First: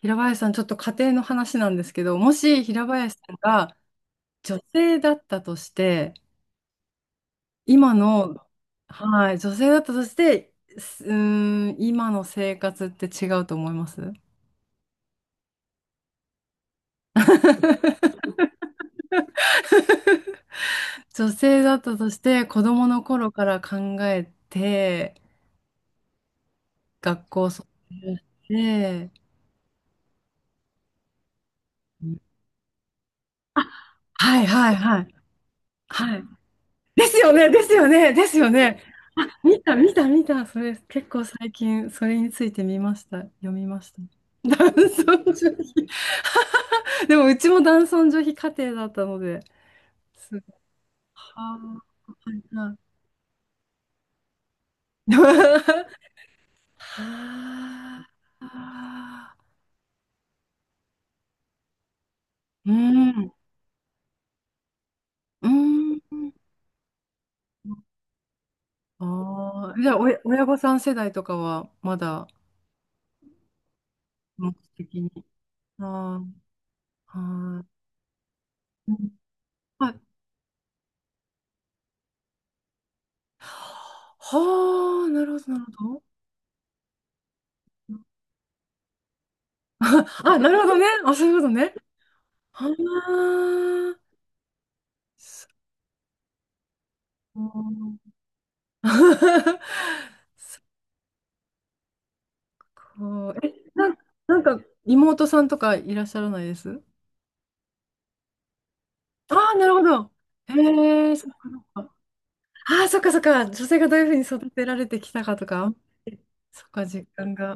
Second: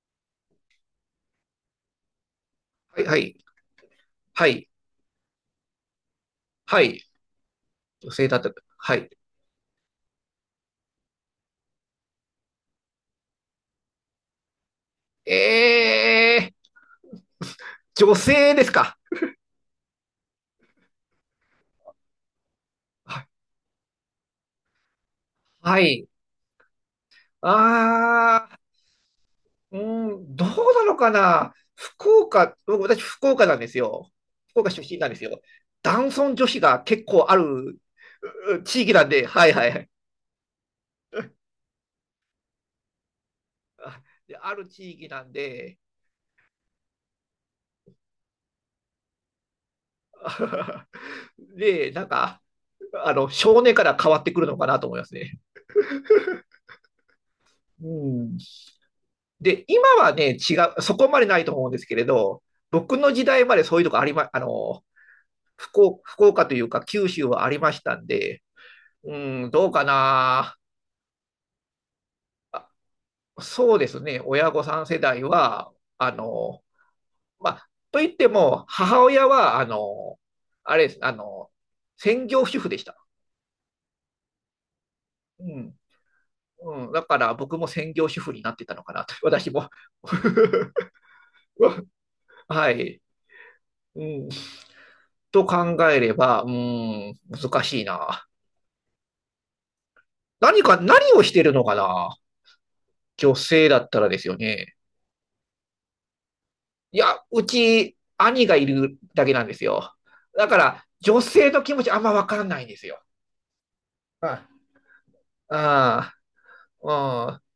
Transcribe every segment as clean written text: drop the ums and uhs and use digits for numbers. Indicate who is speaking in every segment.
Speaker 1: 平林さん、ちょっと家庭の話なんですけど、もし平
Speaker 2: はい、
Speaker 1: 林
Speaker 2: は
Speaker 1: さん
Speaker 2: い、
Speaker 1: が
Speaker 2: は
Speaker 1: 女
Speaker 2: い、
Speaker 1: 性だったとして、
Speaker 2: はい、
Speaker 1: 今
Speaker 2: 女性
Speaker 1: の、
Speaker 2: だった。はい。
Speaker 1: はい、女性だったとして、すうーん、今の生活って違うと思います？
Speaker 2: えー、女性ですか。
Speaker 1: 女性だったとして、子供の
Speaker 2: はい。
Speaker 1: 頃から考えて、
Speaker 2: はい。
Speaker 1: 学校卒業し
Speaker 2: あ
Speaker 1: て、
Speaker 2: ー、うん、どうなのかな。福岡、僕私福岡なんですよ。
Speaker 1: はい
Speaker 2: 福岡
Speaker 1: はい
Speaker 2: 出身
Speaker 1: は
Speaker 2: な
Speaker 1: い。
Speaker 2: んですよ。男
Speaker 1: はい。
Speaker 2: 尊女卑が結
Speaker 1: です
Speaker 2: 構
Speaker 1: よ
Speaker 2: あ
Speaker 1: ね、です
Speaker 2: る
Speaker 1: よね、ですよ
Speaker 2: う
Speaker 1: ね。
Speaker 2: 地域なんで、はい
Speaker 1: 見
Speaker 2: はい
Speaker 1: た、
Speaker 2: はい。
Speaker 1: 見た、見た。それ、結構最近、それについて見ました。読みました。
Speaker 2: あで、ある
Speaker 1: 男
Speaker 2: 地域な
Speaker 1: 尊
Speaker 2: ん
Speaker 1: 女
Speaker 2: で、
Speaker 1: 卑。でも、うちも男尊女卑家庭だったので、すごい。はあ。
Speaker 2: で、なん
Speaker 1: は
Speaker 2: か、
Speaker 1: いは
Speaker 2: 少年から変わってくるのかなと思います
Speaker 1: い
Speaker 2: ね。う
Speaker 1: は
Speaker 2: ん。
Speaker 1: あ。
Speaker 2: で、今はね、違う、そこまでないと思うんですけれど、
Speaker 1: う
Speaker 2: 僕の時
Speaker 1: ん。
Speaker 2: 代までそういうとこありま、あの、
Speaker 1: う
Speaker 2: 福
Speaker 1: ん。
Speaker 2: 岡、福岡というか九州はありましたんで、うん、どう
Speaker 1: ああ。
Speaker 2: か
Speaker 1: じゃあ、おや親
Speaker 2: な。
Speaker 1: 御さん世代とかは、まだ、
Speaker 2: あそうですね、親
Speaker 1: 目
Speaker 2: 御さん世
Speaker 1: 的に。
Speaker 2: 代は、あ
Speaker 1: あ
Speaker 2: の、
Speaker 1: あ。
Speaker 2: ま
Speaker 1: は
Speaker 2: あ、と言っても、
Speaker 1: い。う
Speaker 2: 母
Speaker 1: ん
Speaker 2: 親は、
Speaker 1: あ
Speaker 2: あれです、専業主婦でした。
Speaker 1: はあ、なる
Speaker 2: う
Speaker 1: ほど、なる
Speaker 2: ん。
Speaker 1: ほど。
Speaker 2: うん、だから僕も専業主婦になってたのかなと、私も。
Speaker 1: あ、なるほどね。あ、そういうことね。は
Speaker 2: はい。う
Speaker 1: あ、
Speaker 2: ん、と
Speaker 1: そ
Speaker 2: 考えれば、うん、難しい
Speaker 1: う。
Speaker 2: な。何をしてるのかな、
Speaker 1: こ
Speaker 2: 女
Speaker 1: う、え、
Speaker 2: 性だ
Speaker 1: な
Speaker 2: っ
Speaker 1: ん、
Speaker 2: たらです
Speaker 1: な
Speaker 2: よ
Speaker 1: んか、
Speaker 2: ね。
Speaker 1: 妹さんとかいらっしゃらないです
Speaker 2: いや、うち、兄がいるだけ
Speaker 1: あ
Speaker 2: なんで
Speaker 1: あ、
Speaker 2: す
Speaker 1: なるほ
Speaker 2: よ。
Speaker 1: ど。
Speaker 2: だから、
Speaker 1: へえ、
Speaker 2: 女
Speaker 1: そっか
Speaker 2: 性
Speaker 1: そ
Speaker 2: の
Speaker 1: っ
Speaker 2: 気持ち
Speaker 1: か。
Speaker 2: あんまわからないんで
Speaker 1: あ
Speaker 2: す
Speaker 1: あ、そっ
Speaker 2: よ。
Speaker 1: かそっか。女性がどういうふうに
Speaker 2: あ
Speaker 1: 育てられてきたかとか。
Speaker 2: あ、
Speaker 1: そっか、実
Speaker 2: あ
Speaker 1: 感
Speaker 2: あ、
Speaker 1: が。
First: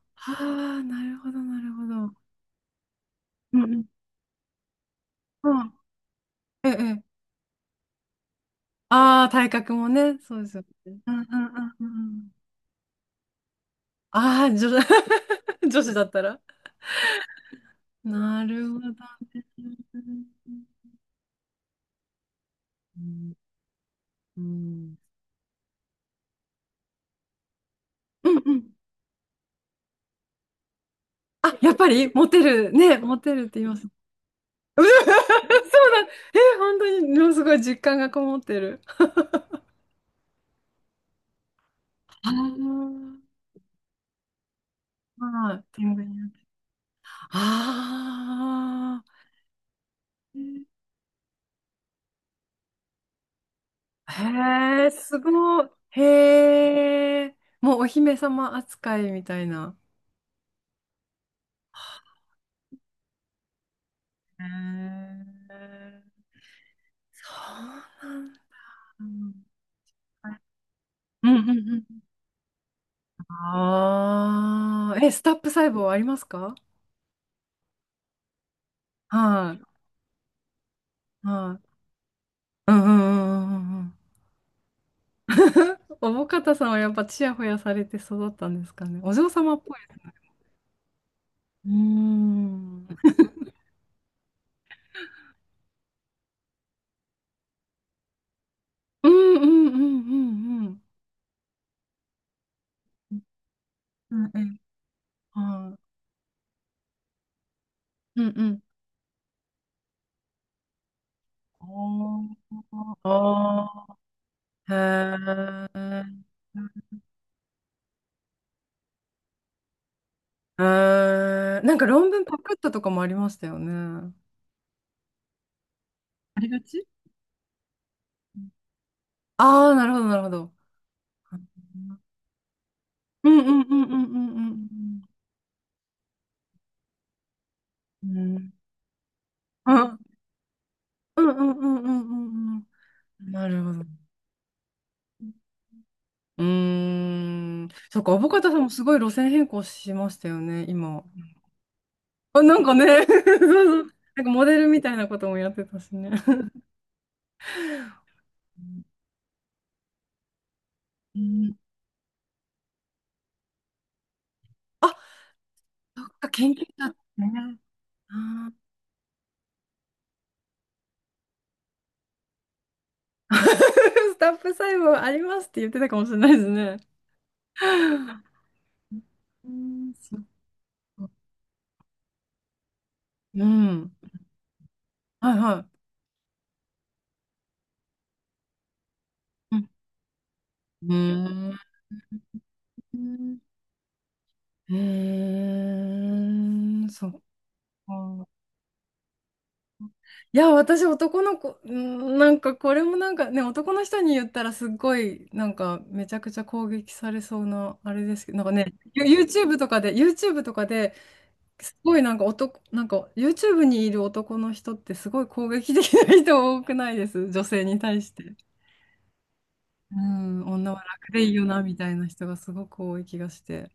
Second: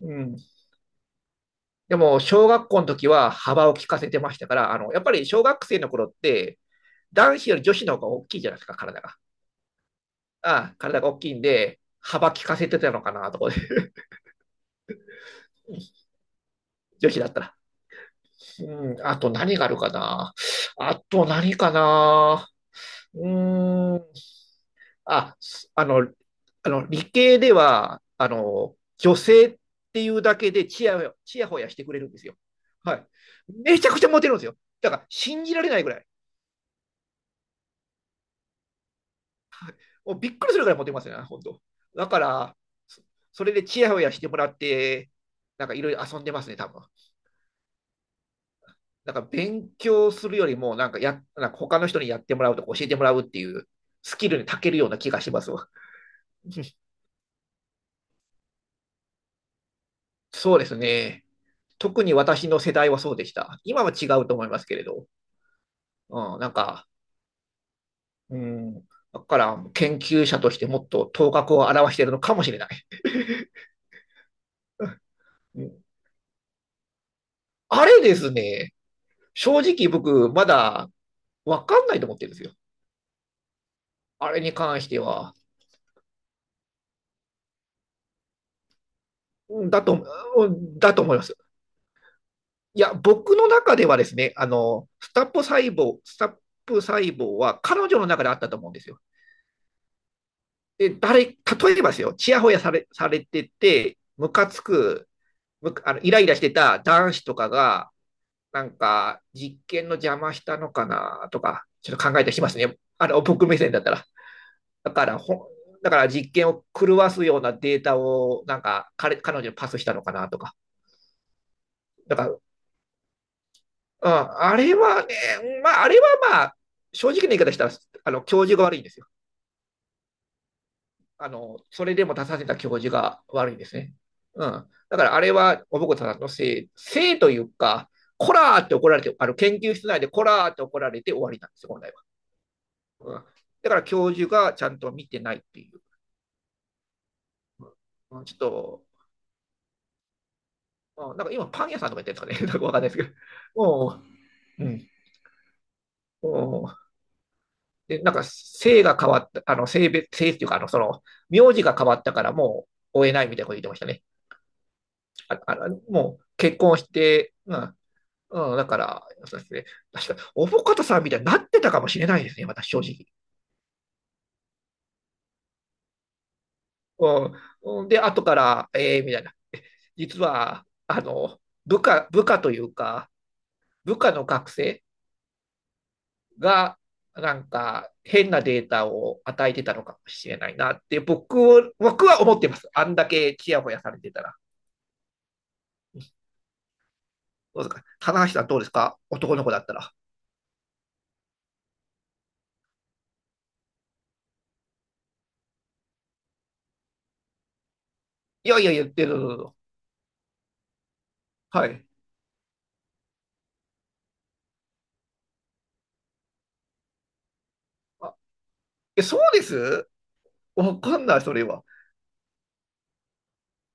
Speaker 2: う
Speaker 1: あ
Speaker 2: ん。
Speaker 1: あ、なるほど、なるほ
Speaker 2: でも、
Speaker 1: ど。
Speaker 2: 小学校の時は
Speaker 1: うん
Speaker 2: 幅を
Speaker 1: うん。
Speaker 2: 利かせてましたから、やっぱり小
Speaker 1: う
Speaker 2: 学
Speaker 1: ん
Speaker 2: 生の頃って、
Speaker 1: ええ。ええ
Speaker 2: 男子より女子の方が大きいじゃないですか、体が。
Speaker 1: ああ、体格もね、そうですよ
Speaker 2: ああ、
Speaker 1: ね。
Speaker 2: 体が
Speaker 1: う
Speaker 2: 大
Speaker 1: んうん
Speaker 2: きいん
Speaker 1: うん
Speaker 2: で、
Speaker 1: うんうん。
Speaker 2: 幅利かせてたのかな、とかで。
Speaker 1: ああ、女、女子だ ったら。
Speaker 2: 女子だったら。
Speaker 1: なるほど
Speaker 2: う
Speaker 1: ね。
Speaker 2: ん、あと何があるかな。あと何かな。
Speaker 1: う
Speaker 2: う
Speaker 1: ん、
Speaker 2: ーん。
Speaker 1: うん、
Speaker 2: あ、あの、理系では、
Speaker 1: うんうん
Speaker 2: 女性っていうだけでチヤ
Speaker 1: あ、
Speaker 2: ホヤ
Speaker 1: やっ
Speaker 2: して
Speaker 1: ぱ
Speaker 2: くれるん
Speaker 1: り
Speaker 2: です
Speaker 1: モ
Speaker 2: よ。
Speaker 1: テる、
Speaker 2: は
Speaker 1: ね、
Speaker 2: い。
Speaker 1: モテるって言いま
Speaker 2: め
Speaker 1: す。
Speaker 2: ち
Speaker 1: うん
Speaker 2: ゃくちゃモテるんですよ。だ
Speaker 1: そ
Speaker 2: か
Speaker 1: う
Speaker 2: ら、信じられないぐら
Speaker 1: だ。
Speaker 2: い。
Speaker 1: え、本当に、ものすごい実感がこもってる。
Speaker 2: もうびっくりするぐらいモテますよね、本当。だから、
Speaker 1: あ
Speaker 2: そそれでチヤホヤしてもらって、
Speaker 1: あ、はい。
Speaker 2: なんかいろ
Speaker 1: 天
Speaker 2: い
Speaker 1: 狗
Speaker 2: ろ
Speaker 1: に
Speaker 2: 遊ん
Speaker 1: なっ
Speaker 2: でま
Speaker 1: て
Speaker 2: すね、多分。
Speaker 1: ああ、
Speaker 2: なんか勉強するよりも、なんかや、なんか他の人にやってもらうとか教えてもらうっていうスキルに長ける
Speaker 1: へ
Speaker 2: よう
Speaker 1: え、
Speaker 2: な気
Speaker 1: す
Speaker 2: がします
Speaker 1: ご
Speaker 2: わ。
Speaker 1: い。へ え、もうお姫様扱いみたいな。
Speaker 2: そうですね。特に私の世代はそうでした。今は違うと
Speaker 1: へ
Speaker 2: 思いますけれど。
Speaker 1: え、
Speaker 2: うん、なんか、
Speaker 1: そうなん
Speaker 2: うん。だから研究者
Speaker 1: だ。
Speaker 2: としてもっと
Speaker 1: う
Speaker 2: 頭
Speaker 1: んう
Speaker 2: 角を
Speaker 1: んうん
Speaker 2: 表しているのかもしれない。
Speaker 1: ああ、え、スタップ細胞ありますか？
Speaker 2: あれですね、
Speaker 1: は
Speaker 2: 正
Speaker 1: い、
Speaker 2: 直僕まだ
Speaker 1: は
Speaker 2: わ
Speaker 1: い。
Speaker 2: かんないと思ってるんですよ。
Speaker 1: うんうんうんうんうん
Speaker 2: あれに関しては。
Speaker 1: おぼかたさんはやっぱちやほやされて育ったんですかね。お嬢様っぽい
Speaker 2: だ
Speaker 1: で
Speaker 2: と、
Speaker 1: すね。
Speaker 2: だと思います。
Speaker 1: うー
Speaker 2: い
Speaker 1: ん。
Speaker 2: や、
Speaker 1: うん
Speaker 2: 僕の中ではですね、スタップ細胞は彼女の中であったと思うんですよ。
Speaker 1: うんうんうんうん。
Speaker 2: で、例えばですよ、ちやほやされてて、
Speaker 1: うん
Speaker 2: ム
Speaker 1: う
Speaker 2: カ
Speaker 1: ん。
Speaker 2: つく、む
Speaker 1: は
Speaker 2: あの、イライラしてた男子とかが、
Speaker 1: い。うんうん。
Speaker 2: なんか、実験の邪魔したのかなと
Speaker 1: あ
Speaker 2: か、ちょっと考えたりしますね。
Speaker 1: ー
Speaker 2: 僕目線だっ
Speaker 1: あ
Speaker 2: たら。だか
Speaker 1: ー。
Speaker 2: ら、
Speaker 1: へ
Speaker 2: ほ、だから
Speaker 1: ー
Speaker 2: 実験を狂わすようなデータを、なんか、彼女にパスしたのかなとか。
Speaker 1: へーなんか論
Speaker 2: だ
Speaker 1: 文
Speaker 2: か
Speaker 1: パ
Speaker 2: ら、
Speaker 1: クったとかもありましたよ
Speaker 2: う
Speaker 1: ね。
Speaker 2: ん、あれはね、まあ、あれは
Speaker 1: あ
Speaker 2: ま
Speaker 1: り
Speaker 2: あ、
Speaker 1: がち
Speaker 2: 正直な言い方したら、教授が悪いんですよ。
Speaker 1: ああー、なるほど、なるほど。
Speaker 2: それでも出させた教授が
Speaker 1: うんうん
Speaker 2: 悪いんで
Speaker 1: う
Speaker 2: す
Speaker 1: ん
Speaker 2: ね。
Speaker 1: うんう
Speaker 2: うん。だから
Speaker 1: ん
Speaker 2: あれは、おぼこさんのせいというか、
Speaker 1: うん。
Speaker 2: こ
Speaker 1: うん。
Speaker 2: らーって怒られて、研究室内でこらーって怒られて終
Speaker 1: うん
Speaker 2: わ
Speaker 1: う
Speaker 2: りな
Speaker 1: ん
Speaker 2: んです
Speaker 1: う
Speaker 2: よ、
Speaker 1: ん
Speaker 2: 本
Speaker 1: う
Speaker 2: 来
Speaker 1: んうん
Speaker 2: は。う
Speaker 1: う
Speaker 2: ん。
Speaker 1: ん。なる
Speaker 2: だ
Speaker 1: ほ
Speaker 2: から
Speaker 1: ど。
Speaker 2: 教授がちゃんと見てないっていう。
Speaker 1: うーん。そっか、ア
Speaker 2: うん、
Speaker 1: ボ
Speaker 2: ちょっ
Speaker 1: カドさんもす
Speaker 2: と、
Speaker 1: ごい路線変更しましたよね、今。
Speaker 2: うん、なんか今パン屋さんとか言ってるんです
Speaker 1: あ、
Speaker 2: かね。な
Speaker 1: な
Speaker 2: ん
Speaker 1: ん
Speaker 2: かわ
Speaker 1: か
Speaker 2: かん
Speaker 1: ね、
Speaker 2: ないですけ ど。
Speaker 1: そうそう。
Speaker 2: も
Speaker 1: なんかモデ
Speaker 2: う、
Speaker 1: ル
Speaker 2: う
Speaker 1: み
Speaker 2: ん。
Speaker 1: たいなこともやってたしね。
Speaker 2: うん、で、なんか性が変わった、性別、性っていうか、
Speaker 1: う
Speaker 2: 名
Speaker 1: ん。
Speaker 2: 字が変わったからもう追えないみたいなこと言ってましたね。
Speaker 1: あ、
Speaker 2: ああ、
Speaker 1: そっ
Speaker 2: もう
Speaker 1: か、研
Speaker 2: 結
Speaker 1: 究
Speaker 2: 婚し
Speaker 1: 者って
Speaker 2: て、う
Speaker 1: ね。
Speaker 2: ん、
Speaker 1: あー
Speaker 2: うん、だから、そうですね、確か、おぼかたさんみたいになってたかもしれないですね、私、正直。
Speaker 1: スタッフ細胞ありますって言ってたかもしれないですね。
Speaker 2: うん、で、後から、ええー、みたいな。
Speaker 1: うん、そ
Speaker 2: 実
Speaker 1: っ
Speaker 2: は、
Speaker 1: か。
Speaker 2: 部下というか、
Speaker 1: うん。
Speaker 2: 部下の学生
Speaker 1: はいは
Speaker 2: が、なんか変なデータを与えて
Speaker 1: い。
Speaker 2: たのかもしれないなっ
Speaker 1: う
Speaker 2: て僕
Speaker 1: ん。
Speaker 2: は僕は思ってます。あん
Speaker 1: う
Speaker 2: だけ
Speaker 1: ん
Speaker 2: ちやほやされてたら。
Speaker 1: へえ、そっか。
Speaker 2: どうですか、棚橋さん、どうですか、男の子だったら。
Speaker 1: いや、私男の子、うんなんかこれもなんかね、男の人に言ったらすっごい、なんかめちゃくちゃ攻撃されそうな、あれですけど、なん
Speaker 2: い
Speaker 1: か
Speaker 2: やいや
Speaker 1: ね、
Speaker 2: 言って
Speaker 1: ユ
Speaker 2: る。
Speaker 1: YouTube とかで、YouTube とかで、
Speaker 2: は
Speaker 1: す
Speaker 2: い。
Speaker 1: ごいなんか男、なんか YouTube にいる男の人ってすごい攻撃的な人多くないです女性に対し
Speaker 2: あ、
Speaker 1: て。
Speaker 2: そうです、
Speaker 1: うん、女
Speaker 2: わ
Speaker 1: は
Speaker 2: かん
Speaker 1: 楽
Speaker 2: ない、
Speaker 1: でい
Speaker 2: そ
Speaker 1: い
Speaker 2: れ
Speaker 1: よな、
Speaker 2: は。
Speaker 1: みたいな人がすごく多い気がして。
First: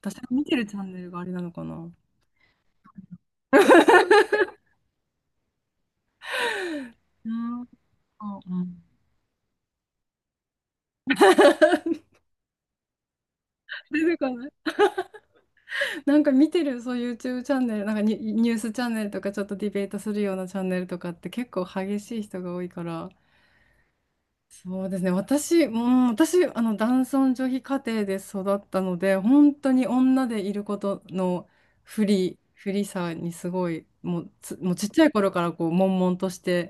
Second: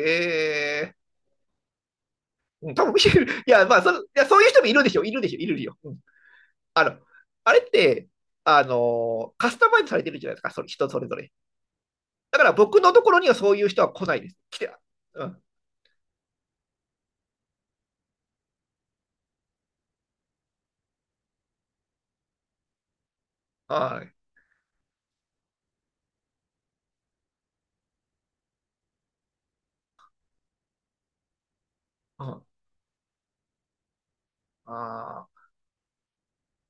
Speaker 1: 私が見てるチャン
Speaker 2: え
Speaker 1: ネルがあれなのかな。
Speaker 2: ー、うん、多分見てる。いや、まあ、いや、そういう人もいるでしょ。いるでしょ。いるよ。うん。あの、
Speaker 1: う
Speaker 2: あれ
Speaker 1: んうん
Speaker 2: って、
Speaker 1: う
Speaker 2: あ
Speaker 1: ん。
Speaker 2: のカスタマイズされてるじゃないですか。それ、人それぞれ。だから僕のところにはそういう人は
Speaker 1: 出
Speaker 2: 来な
Speaker 1: て
Speaker 2: い
Speaker 1: こ
Speaker 2: です。
Speaker 1: ない
Speaker 2: うん。
Speaker 1: なんか見てる、そう YouTube チャンネル、なんかニュースチャンネルとかちょっとディベートするようなチャンネルとかって結構激しい人が多いから、
Speaker 2: はい。
Speaker 1: そうですね、私、うん、私、あの、男尊女卑家庭で育ったので、本当に女でいることの
Speaker 2: うん。
Speaker 1: 不利さにすごい、もうちっちゃい
Speaker 2: あ
Speaker 1: 頃か
Speaker 2: あ、
Speaker 1: らこう、悶々として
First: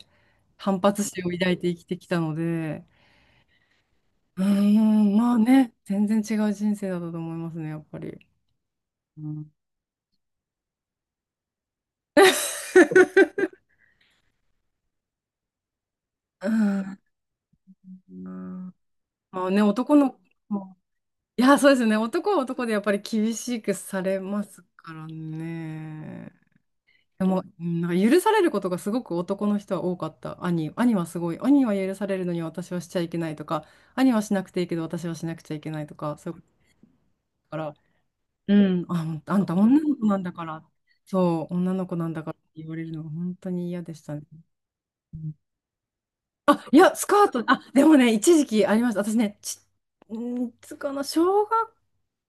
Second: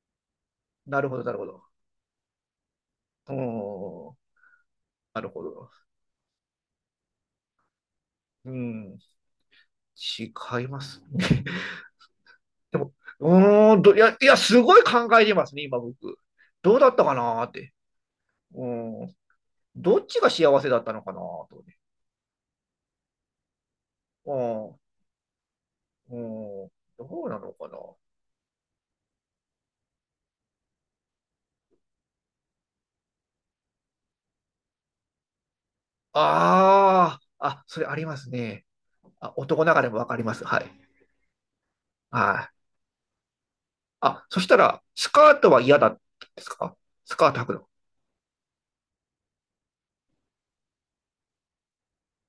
Speaker 1: 反
Speaker 2: な
Speaker 1: 発
Speaker 2: るほど、
Speaker 1: 心を
Speaker 2: なるほ
Speaker 1: 抱い
Speaker 2: ど。
Speaker 1: て生きてきたので、
Speaker 2: うん。
Speaker 1: うん、
Speaker 2: なる
Speaker 1: まあ
Speaker 2: ほど。
Speaker 1: ね、全然違う人生だったと思いますね、やっぱり。
Speaker 2: うん。
Speaker 1: うん
Speaker 2: 違いますね。でも、うー んと、いや、いや、すごい考えてますね、今僕。
Speaker 1: う
Speaker 2: どうだっ
Speaker 1: ん。
Speaker 2: たかなーって。
Speaker 1: う
Speaker 2: う
Speaker 1: ん
Speaker 2: ん。
Speaker 1: まあね、男
Speaker 2: どっ
Speaker 1: の子
Speaker 2: ちが幸せ
Speaker 1: も、
Speaker 2: だったのかな
Speaker 1: い
Speaker 2: ー
Speaker 1: や、
Speaker 2: と
Speaker 1: そうで
Speaker 2: ね。
Speaker 1: すね、男は男でやっぱり厳しくされます
Speaker 2: う
Speaker 1: からね。
Speaker 2: ん。うん。ど
Speaker 1: で
Speaker 2: うな
Speaker 1: も、
Speaker 2: の
Speaker 1: う
Speaker 2: かな。
Speaker 1: んなんか許されることがすごく男の人は多かった。兄はすごい。兄は許されるのに私はしちゃいけないとか、兄はしなくていいけど私はしなくちゃいけないとか、そういうこと
Speaker 2: ああ、
Speaker 1: だか
Speaker 2: あ、
Speaker 1: ら、
Speaker 2: それあります
Speaker 1: う
Speaker 2: ね。
Speaker 1: ん、あ、
Speaker 2: あ、
Speaker 1: あんた
Speaker 2: 男な
Speaker 1: 女
Speaker 2: がら
Speaker 1: の
Speaker 2: も
Speaker 1: 子
Speaker 2: わか
Speaker 1: なん
Speaker 2: り
Speaker 1: だ
Speaker 2: ます。
Speaker 1: か
Speaker 2: は
Speaker 1: ら、
Speaker 2: い。
Speaker 1: そう、女の子なんだからっ
Speaker 2: は
Speaker 1: て
Speaker 2: い。
Speaker 1: 言われるのが本当に嫌でしたね。
Speaker 2: あ、そしたら、スカートは嫌だったんですか？
Speaker 1: いや、ス
Speaker 2: ス
Speaker 1: カ
Speaker 2: カ
Speaker 1: ー
Speaker 2: ー
Speaker 1: ト、
Speaker 2: ト履く
Speaker 1: あ、
Speaker 2: の。
Speaker 1: でもね、一時期ありました。私ね、んーつかな、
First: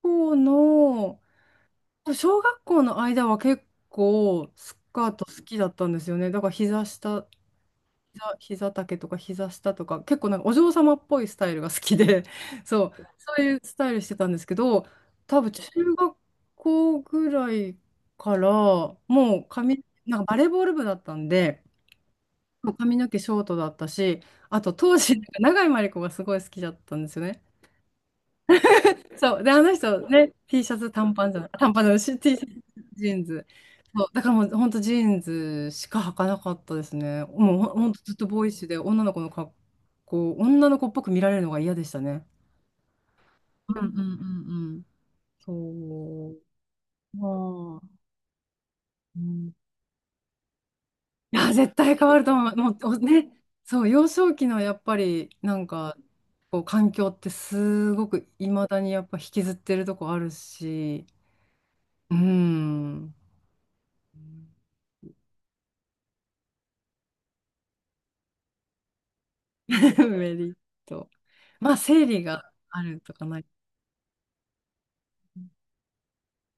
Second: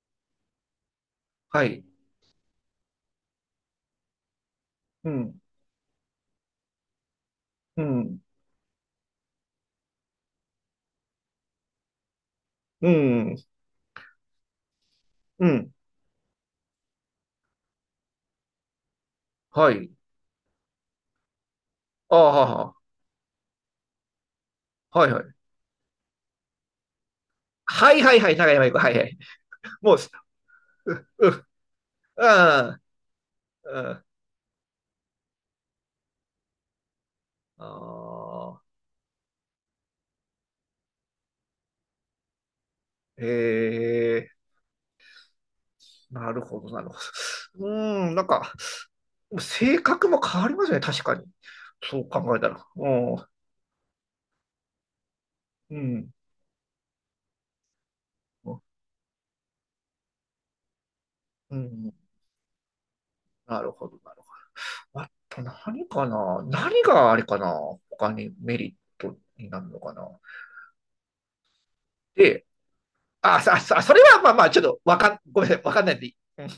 Speaker 1: 校の、
Speaker 2: はい。
Speaker 1: 小学校の間は結構スカ
Speaker 2: う
Speaker 1: ート好
Speaker 2: ん。
Speaker 1: きだったんですよね。だから
Speaker 2: うん。
Speaker 1: 膝丈とか膝下とか、結構なんかお嬢様っぽいスタイルが好きで、
Speaker 2: う
Speaker 1: そう、
Speaker 2: ん。
Speaker 1: そういうスタイルしてたんですけど、多
Speaker 2: う
Speaker 1: 分中
Speaker 2: ん。
Speaker 1: 学校ぐらいから、もう
Speaker 2: は
Speaker 1: 髪、
Speaker 2: い。
Speaker 1: なんかバレーボール部だったんで、
Speaker 2: あ
Speaker 1: も
Speaker 2: あ、
Speaker 1: う髪の毛ショートだったし、あと当
Speaker 2: はい
Speaker 1: 時、
Speaker 2: はい。
Speaker 1: 長井真理子がすごい好きだったんですよね。
Speaker 2: はいはいはい、長山行く。はいはい。
Speaker 1: そう。で、あの
Speaker 2: もう、
Speaker 1: 人ね、T シャツ
Speaker 2: う、
Speaker 1: 短パンじゃな
Speaker 2: う、
Speaker 1: い、短パンじゃないし、
Speaker 2: う
Speaker 1: T シャツ
Speaker 2: ん。
Speaker 1: ジーンズ。
Speaker 2: う
Speaker 1: そ
Speaker 2: ん。
Speaker 1: う。だからもう本当ジーンズしか履かなかったですね。もう
Speaker 2: あ
Speaker 1: ほんとずっとボーイッ
Speaker 2: あ、
Speaker 1: シュで女の子っぽく見られるのが嫌でしたね。う
Speaker 2: へ
Speaker 1: んう
Speaker 2: え、
Speaker 1: ん。そう。
Speaker 2: なるほど、なるほど。うーん、なんか、性格も変わりますね、確かに。
Speaker 1: いや、絶対
Speaker 2: そ
Speaker 1: 変
Speaker 2: う
Speaker 1: わると
Speaker 2: 考えた
Speaker 1: 思う。
Speaker 2: ら。
Speaker 1: もう
Speaker 2: う
Speaker 1: お
Speaker 2: ん、
Speaker 1: ね、そう、幼少期のやっぱりなん
Speaker 2: う
Speaker 1: か、
Speaker 2: ん、
Speaker 1: こう環境ってすごくいまだにやっぱ引きずってるとこあるし、
Speaker 2: うん、
Speaker 1: うーん。
Speaker 2: なるほど、なるほど。あと何かな、何があれかな、他にメリットになるのかな？
Speaker 1: メリット。まあ、生理
Speaker 2: で、
Speaker 1: があるとかな
Speaker 2: あ、
Speaker 1: い。
Speaker 2: さ、さ、それはまあまあ、ちょっとわかん、ごめんなさい、わかんないんで、うん、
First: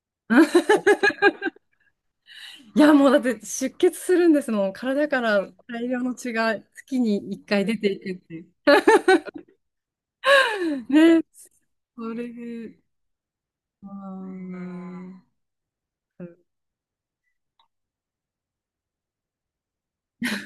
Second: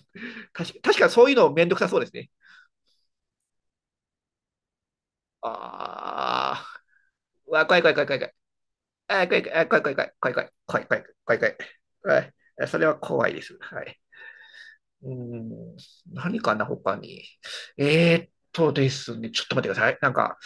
Speaker 2: 確か、確かそういうのめんどくさそうですね。
Speaker 1: いや、もうだって出血するんですもん。体から大量の血が
Speaker 2: ああ、
Speaker 1: 月に1回
Speaker 2: わ、
Speaker 1: 出
Speaker 2: 怖い怖
Speaker 1: て
Speaker 2: い
Speaker 1: い
Speaker 2: 怖い
Speaker 1: くっ
Speaker 2: 怖
Speaker 1: て
Speaker 2: い。
Speaker 1: いう。
Speaker 2: あ、怖い、あ、怖い、怖い、怖い、怖い、怖い、怖い、
Speaker 1: ね、
Speaker 2: 怖い、怖い、
Speaker 1: そ
Speaker 2: 怖
Speaker 1: れ
Speaker 2: い。あ、そ
Speaker 1: で。
Speaker 2: れは怖いです。は
Speaker 1: あ
Speaker 2: い。うー
Speaker 1: ー
Speaker 2: ん、何かな、他に。ですね、ちょっと待ってください。なんか、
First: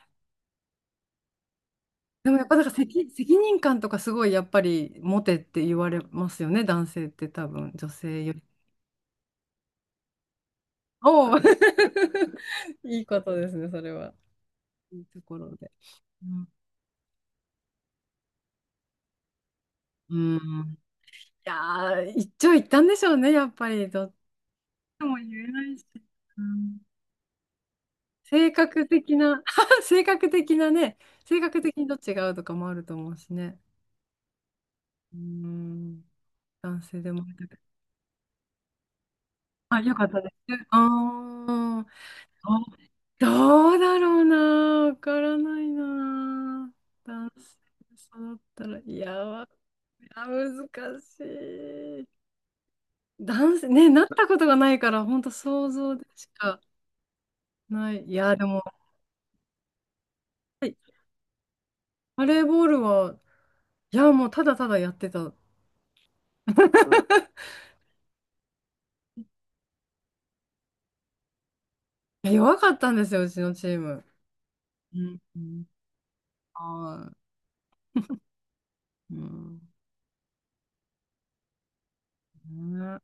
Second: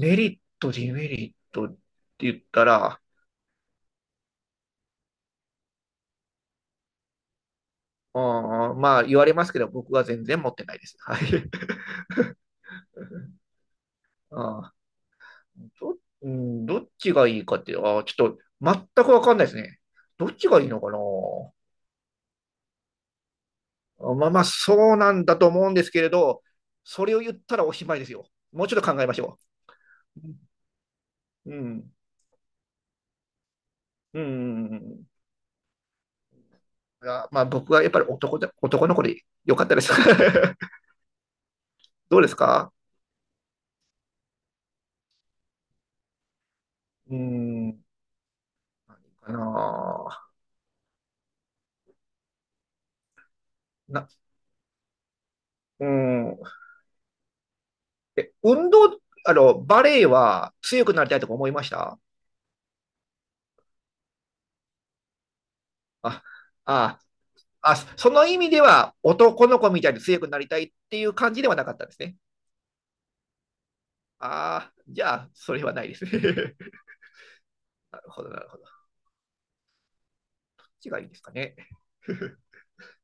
Speaker 2: メリット、デメリットって
Speaker 1: でも
Speaker 2: 言っ
Speaker 1: やっぱだ
Speaker 2: た
Speaker 1: から
Speaker 2: ら、
Speaker 1: 責任感とかすごいやっぱり持てって言われますよね、男性って多分、女
Speaker 2: う
Speaker 1: 性より。
Speaker 2: ーん、まあ、言われますけど、僕は全然持ってないです。は
Speaker 1: おお
Speaker 2: い。
Speaker 1: いいこと ですね、それは。
Speaker 2: あ
Speaker 1: いいところで。う
Speaker 2: う
Speaker 1: ん、
Speaker 2: ん、どっちがいいかって、ちょっと、全くわかんないですね。
Speaker 1: う
Speaker 2: どっちがいい
Speaker 1: んい
Speaker 2: のかな、
Speaker 1: やー、一長一短でしょうね、やっぱり。どっち
Speaker 2: まあまあ、そう
Speaker 1: と
Speaker 2: な
Speaker 1: も
Speaker 2: ん
Speaker 1: 言
Speaker 2: だと
Speaker 1: えな
Speaker 2: 思うん
Speaker 1: い
Speaker 2: で
Speaker 1: し。
Speaker 2: すけれ
Speaker 1: う
Speaker 2: ど、
Speaker 1: ん、
Speaker 2: それを言ったらおしまいですよ。
Speaker 1: 性
Speaker 2: もうちょっ
Speaker 1: 格
Speaker 2: と考えま
Speaker 1: 的
Speaker 2: しょ
Speaker 1: な、性格的なね、性
Speaker 2: う。う
Speaker 1: 格的に
Speaker 2: ん。
Speaker 1: どっちが合うとかもあると思うしね。
Speaker 2: うん。うん、
Speaker 1: うん、男性でも
Speaker 2: ま
Speaker 1: あ
Speaker 2: あ、僕はやっぱり男で、男の子でよかったです。
Speaker 1: よかったです。あー
Speaker 2: どうです
Speaker 1: あ、
Speaker 2: か？
Speaker 1: どうだろうな、わからないな。
Speaker 2: う
Speaker 1: 男性
Speaker 2: ん。
Speaker 1: で育ったら、いや、
Speaker 2: かな
Speaker 1: わいや、
Speaker 2: あ
Speaker 1: 難しい。男性、ね、なっ
Speaker 2: な、
Speaker 1: たことがないから、本当想
Speaker 2: う
Speaker 1: 像でし
Speaker 2: ん。
Speaker 1: かない。い
Speaker 2: え、
Speaker 1: や、でも。
Speaker 2: 運動、バレエは強くなりたいとか思いました？
Speaker 1: バレーボールは、いや、もうただただやってた。
Speaker 2: あ、あ、その意味では男の子みたいに強くなりたいっていう感じではなかったんですね。
Speaker 1: いや弱かったんですよ、うちのチーム。
Speaker 2: ああ、
Speaker 1: う
Speaker 2: じゃ
Speaker 1: ん
Speaker 2: あ、
Speaker 1: う
Speaker 2: それ
Speaker 1: ん
Speaker 2: はないです。
Speaker 1: は
Speaker 2: なるほど、なるほど。
Speaker 1: い。うん。
Speaker 2: ちがいいですかね。
Speaker 1: ね